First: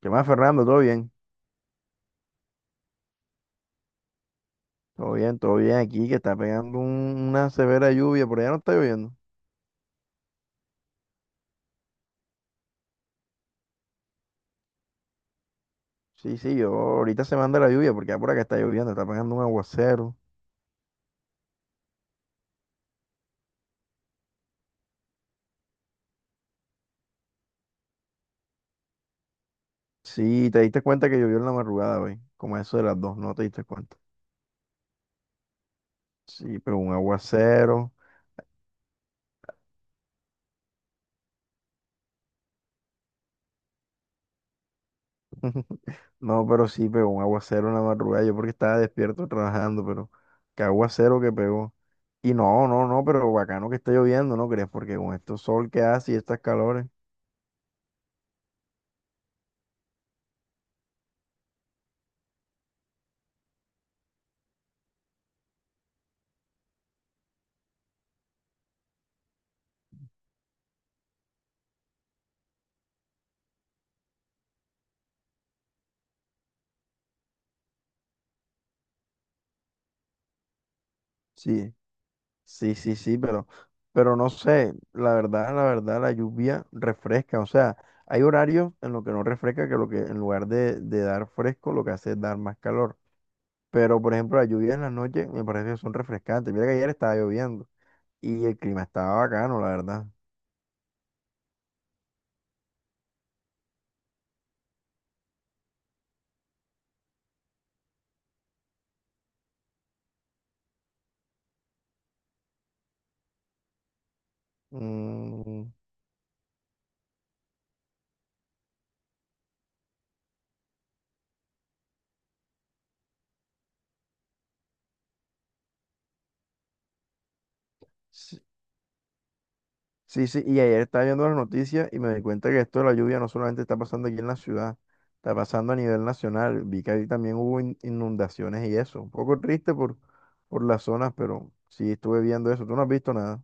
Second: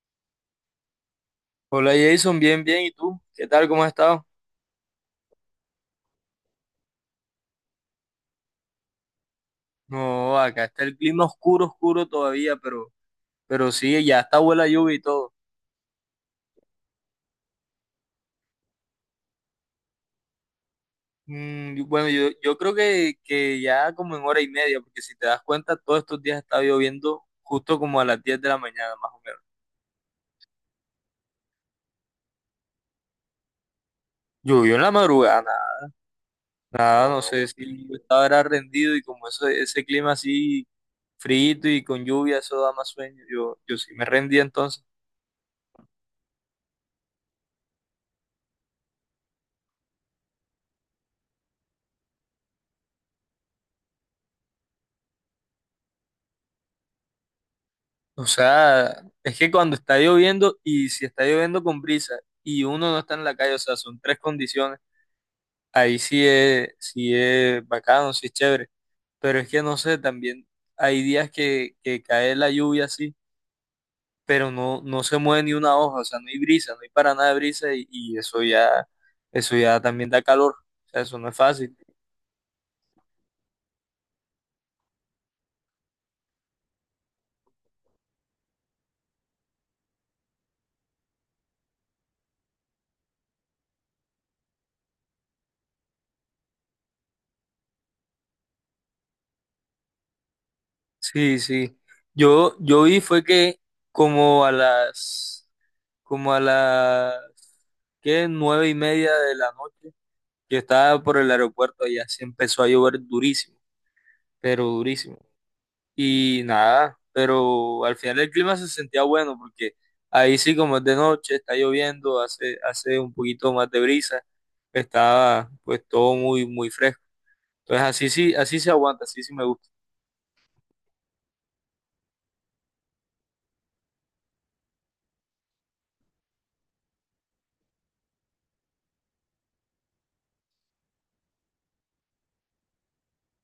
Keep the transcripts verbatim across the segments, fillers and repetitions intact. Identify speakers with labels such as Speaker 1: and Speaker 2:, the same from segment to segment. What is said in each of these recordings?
Speaker 1: ¿Qué más, Fernando? ¿Todo bien?
Speaker 2: Hola Jason, bien, bien. ¿Y tú? ¿Qué tal? ¿Cómo has estado?
Speaker 1: Todo bien, todo bien aquí, que está pegando un- una severa lluvia, por allá no está lloviendo.
Speaker 2: No, acá está el clima oscuro, oscuro todavía, pero, pero sí, ya está buena lluvia y todo.
Speaker 1: Sí, sí, yo ahorita se manda la lluvia porque ya por acá está lloviendo, está pegando un aguacero.
Speaker 2: Mm, y bueno, yo, yo creo que, que ya como en hora y media, porque si te das cuenta, todos estos días está lloviendo justo como a las diez de la mañana, más o menos.
Speaker 1: Sí, te diste cuenta que llovió en la madrugada, güey, como a eso de las dos, no te diste cuenta.
Speaker 2: Llovió en la madrugada, nada,
Speaker 1: Sí, pero un
Speaker 2: nada, no sé si
Speaker 1: aguacero.
Speaker 2: yo estaba era rendido y como eso, ese clima así frito y con lluvia, eso da más sueño. Yo, yo sí me rendí entonces.
Speaker 1: No, pero sí pegó un aguacero en la madrugada, yo porque estaba despierto trabajando, pero qué aguacero que pegó. Y no, no, no, pero bacano que está lloviendo, ¿no crees? Porque con este sol que hace y estas calores,
Speaker 2: O sea, es que cuando está lloviendo y si está lloviendo con brisa y uno no está en la calle, o sea, son tres condiciones, ahí sí es, sí es bacano, sí es chévere. Pero es que no sé, también hay días que, que cae la lluvia así, pero no, no se mueve ni una hoja, o sea, no hay brisa, no hay para nada de brisa y, y eso ya, eso ya también da calor. O sea, eso no es
Speaker 1: sí.
Speaker 2: fácil.
Speaker 1: Sí, sí, sí, pero, pero no sé, la verdad, la verdad, la lluvia refresca, o sea, hay horarios en los que no refresca, que lo que en lugar de, de dar fresco, lo que hace es dar más calor. Pero, por ejemplo, las lluvias en las noches me parece que son refrescantes. Mira que ayer estaba lloviendo y el clima estaba bacano, la verdad.
Speaker 2: Sí, sí. Yo, yo vi fue que como a las como a las ¿qué? nueve y media de la noche. Yo estaba por el aeropuerto y así empezó a llover durísimo, pero durísimo.
Speaker 1: Mm,
Speaker 2: Y nada, pero al final el clima se sentía bueno porque ahí sí como es de noche, está lloviendo, hace, hace un poquito más de brisa, estaba pues todo muy, muy fresco. Entonces así sí,
Speaker 1: sí.
Speaker 2: así se aguanta, así sí me gusta.
Speaker 1: Sí, sí, y ayer estaba viendo las noticias y me di cuenta que esto de la lluvia no solamente está pasando aquí en la ciudad, está pasando a nivel nacional. Vi que ahí también hubo in- inundaciones y eso. Un poco triste por, por las zonas, pero sí estuve viendo eso. ¿Tú no has visto nada?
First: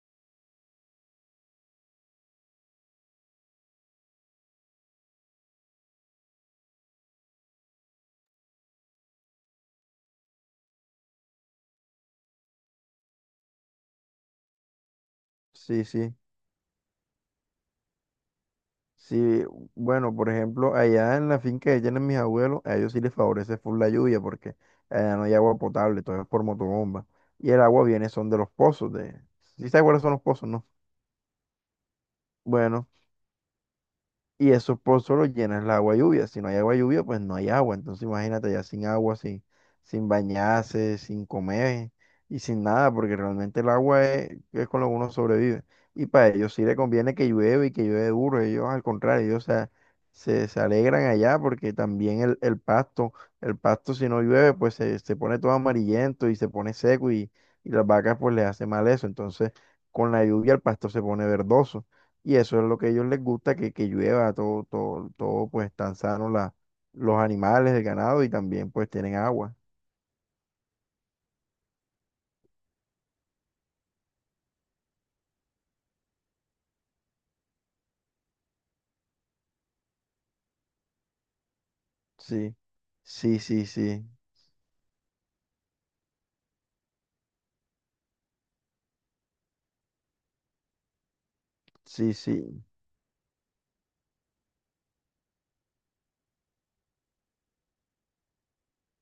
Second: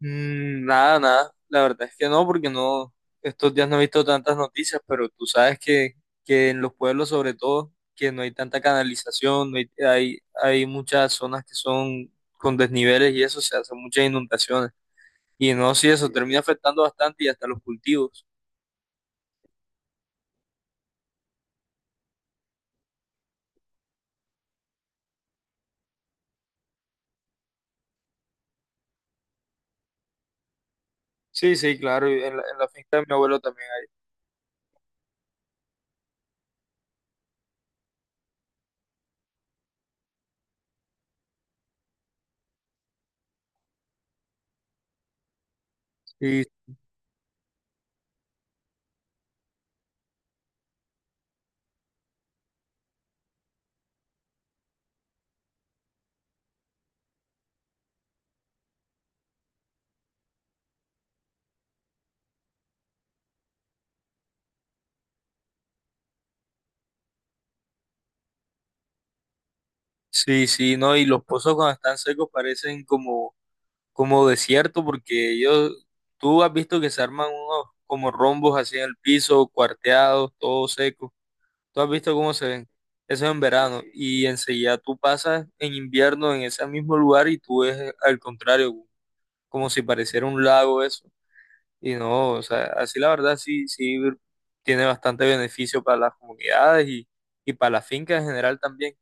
Speaker 2: Mm. Nada, nada. La verdad es que no, porque no, estos días no he visto tantas noticias, pero tú sabes que, que en los pueblos sobre todo, que no hay tanta canalización, no hay, hay, hay muchas zonas que son con desniveles y eso, se hacen muchas inundaciones. Y no,
Speaker 1: Sí,
Speaker 2: sí, eso
Speaker 1: sí.
Speaker 2: termina afectando bastante y hasta los cultivos.
Speaker 1: Sí, bueno, por ejemplo, allá en la finca que tienen mis abuelos, a ellos sí les favorece full la lluvia porque allá no hay agua potable, todo es por motobomba. Y el agua viene son de los pozos de... ¿Sí sabes cuáles son los pozos, no?
Speaker 2: Sí, sí, claro, y en la, en la
Speaker 1: Bueno.
Speaker 2: finca de mi abuelo también
Speaker 1: Y esos pozos los llenas el agua lluvia. Si no hay agua lluvia, pues no hay agua. Entonces imagínate ya sin agua, sin, sin bañarse, sin comer y sin nada, porque realmente el agua es, es con lo que uno sobrevive. Y para
Speaker 2: hay. Y
Speaker 1: ellos sí le conviene que llueve y que llueve duro. Ellos al contrario, ellos se, se, se alegran allá porque también el, el pasto, el pasto si no llueve, pues se, se pone todo amarillento y se pone seco y, y las vacas pues les hace mal eso. Entonces con la lluvia el pasto se pone verdoso. Y eso es lo que a ellos les gusta, que, que llueva, todo, todo, todo, pues tan sano la, los animales, el ganado y también pues tienen agua.
Speaker 2: sí, sí, no, y los pozos cuando están secos parecen como como desierto, porque ellos, tú has visto que se arman unos como rombos así en el piso, cuarteados, todo seco. Tú has visto cómo se
Speaker 1: Sí,
Speaker 2: ven. Eso es en
Speaker 1: sí, sí,
Speaker 2: verano.
Speaker 1: sí,
Speaker 2: Y enseguida tú pasas en invierno en ese mismo lugar y tú ves al contrario, como si pareciera un lago eso. Y
Speaker 1: sí,
Speaker 2: no, o sea,
Speaker 1: sí,
Speaker 2: así la verdad sí, sí tiene bastante beneficio para las comunidades y, y para la finca en general también.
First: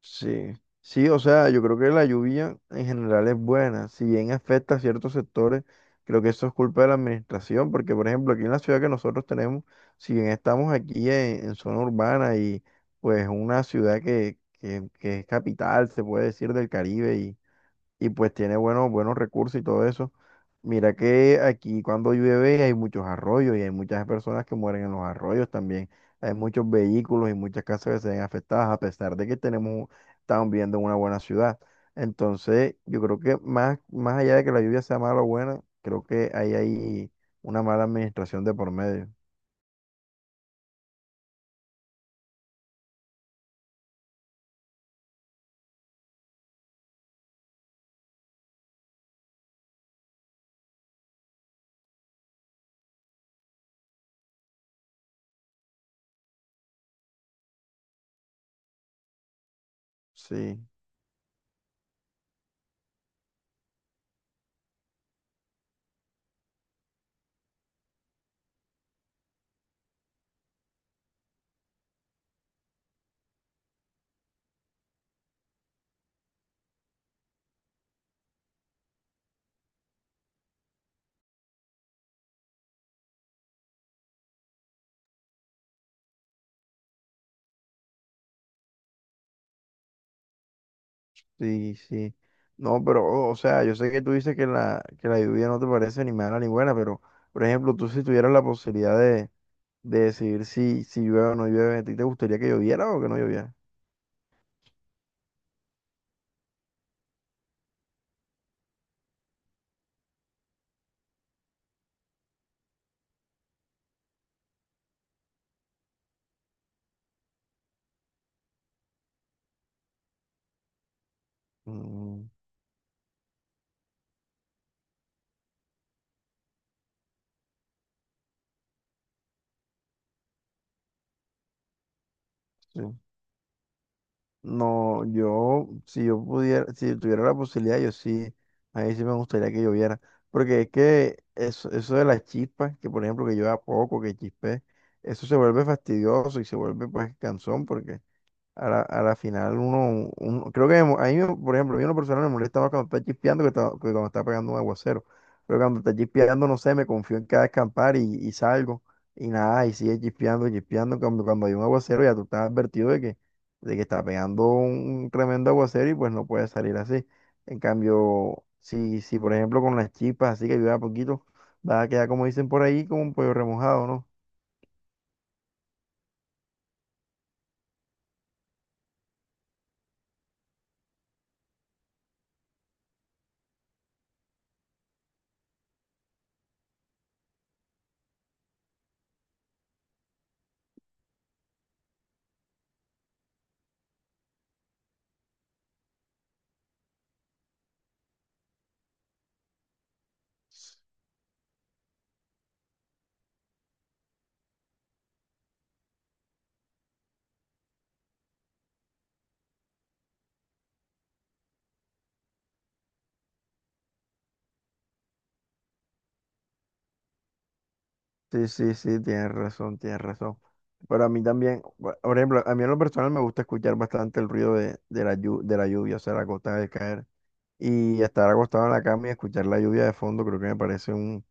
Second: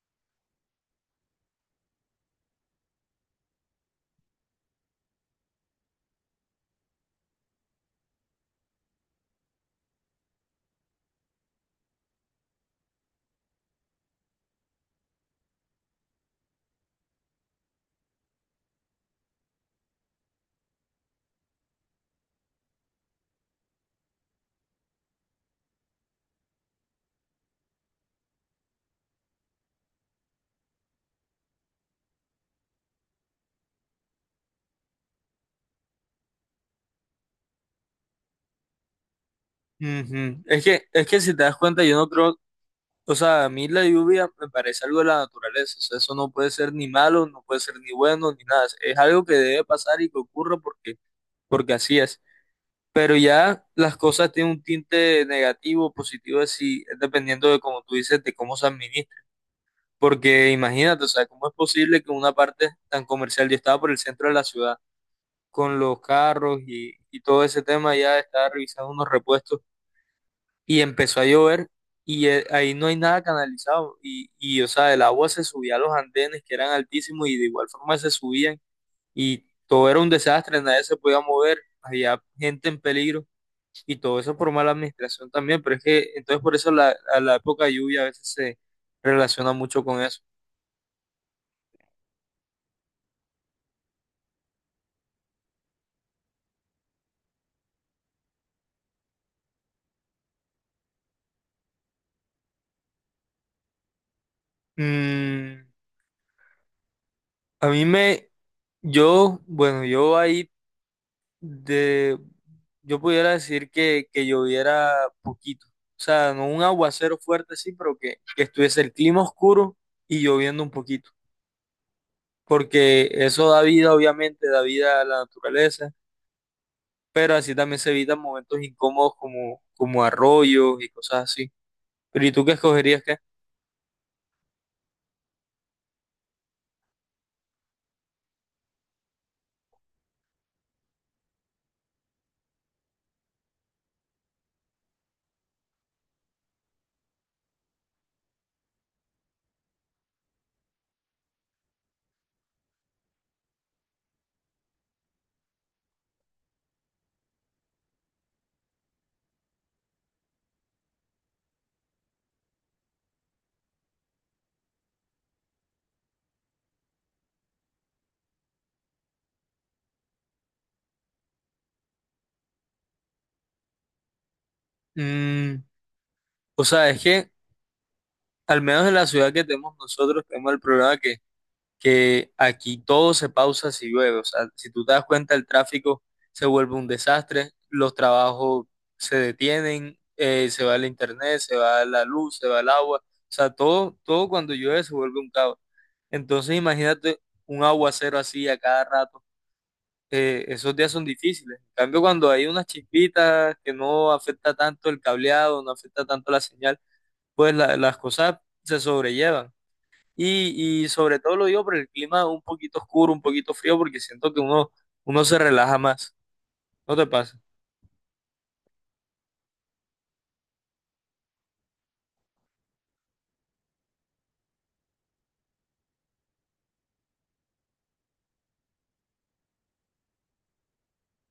Speaker 1: sí. Sí, o sea, yo creo que la lluvia en general es buena. Si bien afecta a ciertos sectores, creo que eso es culpa de la administración, porque por ejemplo aquí en la ciudad que nosotros tenemos, si bien estamos aquí en, en zona urbana y pues una ciudad que, que, que es capital, se puede decir, del Caribe y y pues tiene buenos, buenos recursos y todo eso. Mira que aquí cuando llueve hay muchos arroyos y hay muchas personas que mueren en los arroyos también. Hay muchos vehículos y muchas casas que se ven afectadas a pesar de que tenemos, estamos viviendo en una buena ciudad. Entonces, yo creo que más, más allá de que la lluvia sea mala o buena, creo que ahí hay una mala administración de por medio.
Speaker 2: Ujú. Es que, es que si te das cuenta, yo no creo. O sea, a mí la lluvia me parece algo de la naturaleza, o sea, eso no puede ser ni malo, no puede ser ni bueno, ni nada, es algo que debe pasar y que ocurra porque, porque así es. Pero ya las cosas tienen un tinte negativo, positivo, así, es dependiendo de como tú dices, de cómo se administra. Porque
Speaker 1: Sí.
Speaker 2: imagínate, o sea, cómo es posible que una parte tan comercial, yo estaba por el centro de la ciudad, con los carros y, y todo ese tema, ya estaba revisando unos repuestos y empezó a llover y eh, ahí no hay nada canalizado y, y, o sea, el agua se subía a los andenes que eran altísimos y de igual forma se subían y todo era un desastre, nadie se podía mover, había gente en peligro y todo eso por mala administración también, pero es que entonces por eso la, a la época de lluvia a veces se relaciona mucho con eso.
Speaker 1: Sí, sí. No, pero, o sea, yo sé que tú dices que la, que la lluvia no te parece ni mala ni buena, pero, por ejemplo, tú si tuvieras la posibilidad de, de decidir si, si llueve o no llueve, ¿a ti te gustaría que lloviera o que no lloviera?
Speaker 2: Mm, a mí me, yo, bueno, yo ahí de, yo pudiera decir que, que lloviera poquito. O sea, no un aguacero fuerte, sí, pero que, que estuviese el clima oscuro y lloviendo un poquito.
Speaker 1: Mm,
Speaker 2: Porque eso da vida, obviamente, da vida a la naturaleza, pero así también se evitan momentos incómodos como, como arroyos y cosas así. Pero ¿y tú qué
Speaker 1: sí.
Speaker 2: escogerías qué?
Speaker 1: No, yo, si yo pudiera, si tuviera la posibilidad, yo sí, ahí sí me gustaría que lloviera. Porque es que eso, eso de las chispas, que por ejemplo que llueva poco, que chispe, eso se vuelve fastidioso y se vuelve pues cansón porque a la, a la final uno, uno- creo que me mo- a mí, me- por ejemplo, a mí una persona me molesta más cuando está chispeando que, ta- que cuando está pegando un aguacero. Pero cuando está chispeando, no sé, me confío en que va a escampar y, y salgo. Y nada, y sigue chispeando, chispeando. Cuando, cuando hay un aguacero ya tú estás advertido de que, de que está pegando un tremendo aguacero y pues no puedes salir así. En cambio, si, si por ejemplo con las chispas así que ayuda poquito, va a quedar como dicen por ahí, como un pollo remojado, ¿no?
Speaker 2: Mm, o sea, es que al menos en la ciudad que tenemos nosotros tenemos el problema que aquí todo se pausa si llueve. O sea, si tú te das cuenta, el tráfico se vuelve un desastre, los trabajos se detienen, eh, se va el internet, se va la luz, se va el agua. O sea, todo, todo cuando llueve se vuelve un caos. Entonces, imagínate un aguacero así a cada rato. Eh, esos días son difíciles. En cambio, cuando hay unas chispitas que no afecta tanto el cableado, no afecta tanto la señal, pues la- las cosas se sobrellevan. Y, y sobre todo lo digo por el clima un poquito oscuro, un poquito frío, porque siento que uno, uno se relaja más. ¿No te pasa?
Speaker 1: Sí, sí, sí, tienes razón, tienes razón. Pero a mí también, bu- por ejemplo, a mí en lo personal me gusta escuchar bastante el ruido de, de la, llu- de la lluvia, o sea, la gota de caer. Y estar acostado en la cama y escuchar la lluvia de fondo, creo que me parece un,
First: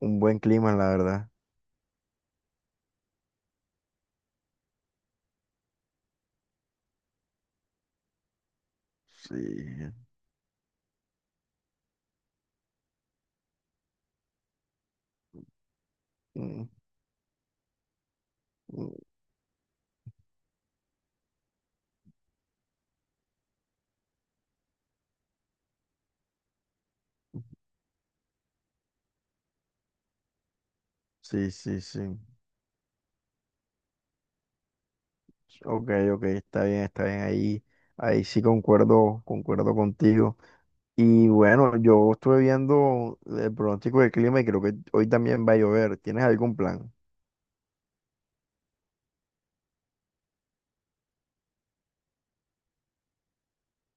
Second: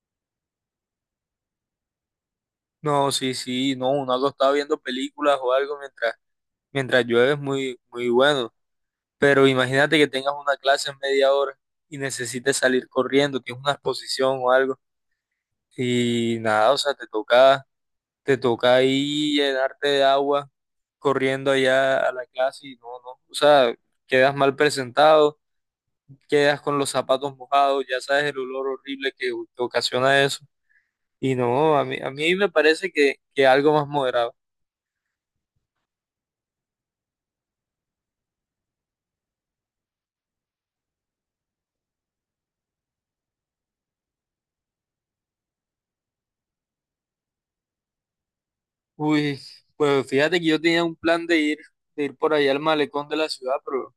Speaker 1: un buen clima, la verdad.
Speaker 2: No, sí, sí, no, uno algo está viendo películas o algo mientras, mientras llueve es muy, muy bueno. Pero
Speaker 1: Sí,
Speaker 2: imagínate que tengas una clase en media hora y necesites salir corriendo, tienes una exposición o algo. Y
Speaker 1: mm,
Speaker 2: nada, o sea, te toca, te toca
Speaker 1: mm,
Speaker 2: ahí llenarte de agua corriendo allá a la clase y no, no, o sea, quedas mal presentado, quedas con los zapatos mojados, ya sabes el olor horrible que, que ocasiona eso. Y
Speaker 1: sí,
Speaker 2: no,
Speaker 1: sí,
Speaker 2: a mí, a
Speaker 1: sí.
Speaker 2: mí me parece que, que algo más moderado.
Speaker 1: Ok, ok, está bien, está bien. Ahí, ahí sí concuerdo, concuerdo contigo. Y bueno, yo estuve viendo el pronóstico del clima y creo que hoy también va a llover. ¿Tienes algún plan?
Speaker 2: Uy, pues fíjate que yo tenía un plan de ir, de ir por allá al malecón de la ciudad, pero,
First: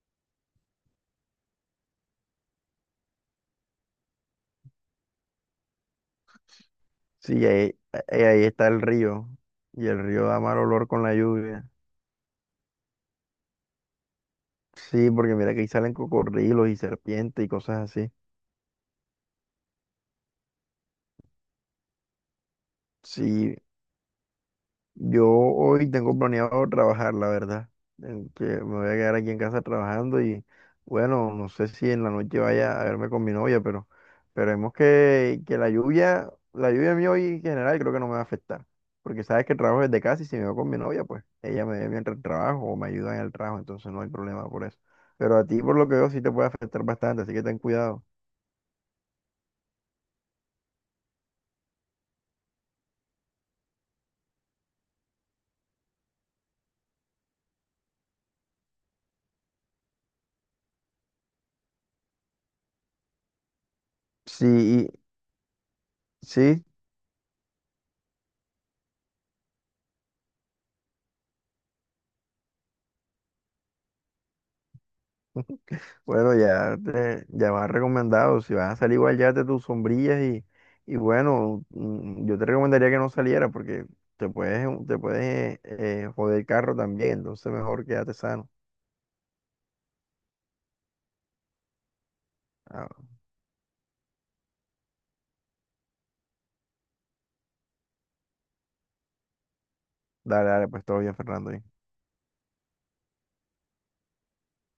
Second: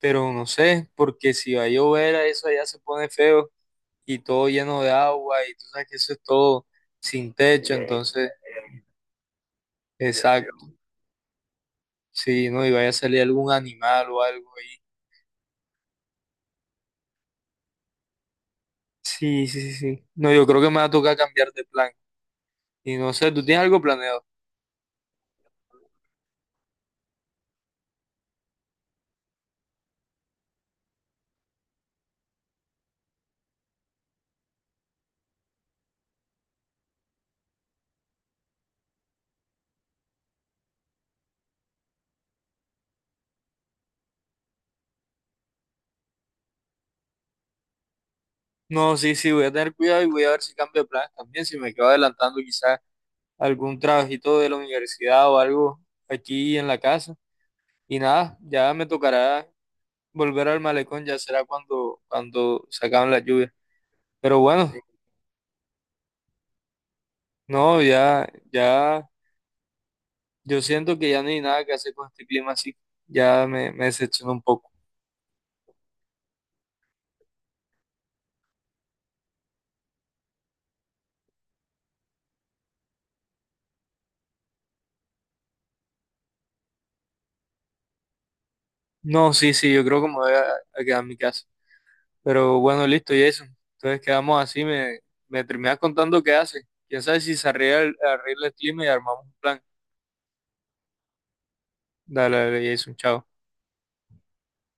Speaker 2: pero no sé, porque si va a llover, a eso allá se pone feo y todo lleno de agua y tú sabes que eso es todo sin
Speaker 1: Sí,
Speaker 2: techo. Eh,
Speaker 1: ahí, ahí
Speaker 2: entonces,
Speaker 1: ahí está el río. Y el río da mal
Speaker 2: exacto,
Speaker 1: olor con la lluvia.
Speaker 2: sí, no, y vaya a salir algún animal o algo ahí.
Speaker 1: Sí, porque mira que ahí salen cocodrilos y serpientes y cosas así.
Speaker 2: Sí, sí, sí, sí. No, yo creo que me va a tocar cambiar de plan. Y no sé, ¿tú
Speaker 1: Sí,
Speaker 2: tienes algo planeado?
Speaker 1: yo hoy tengo planeado trabajar, la verdad. En que me voy a quedar aquí en casa trabajando y bueno, no sé si en la noche vaya a verme con mi novia, pero esperemos que, que la lluvia, la lluvia a mí hoy en general creo que no me va a afectar. Porque sabes que trabajo desde casa y si me voy con mi novia, pues ella me ve mientras trabajo o me ayuda en el trabajo, entonces no hay problema por eso. Pero a ti por lo que veo sí te puede afectar bastante, así que ten cuidado.
Speaker 2: No, sí, sí, voy a tener cuidado y voy a ver si cambio de planes también, si me quedo adelantando quizás algún trabajito de la universidad o algo aquí en la casa. Y nada, ya me tocará volver al malecón, ya será cuando, cuando se acaben las lluvias. Pero
Speaker 1: Sí,
Speaker 2: bueno,
Speaker 1: y- sí.
Speaker 2: no, ya, ya, yo siento que ya no hay nada que hacer con este clima así, ya me, me, decepcionó un poco.
Speaker 1: Bueno, ya, te- ya vas recomendado. Si vas a salir igual, llévate tus sombrillas y, y bueno, mm, yo te recomendaría que no saliera porque te puedes, te puedes eh, joder el carro también. Entonces mejor quédate sano.
Speaker 2: No, sí, sí, yo creo que me voy a, a quedar en mi casa. Pero bueno,
Speaker 1: Ah,
Speaker 2: listo, Jason. Entonces quedamos así, me, me, terminas contando qué hace. Quién sabe si se arregla el, arregla el clima y armamos un plan.
Speaker 1: dale, dale, pues todo bien, Fernando.
Speaker 2: Dale, dale, Jason, chao.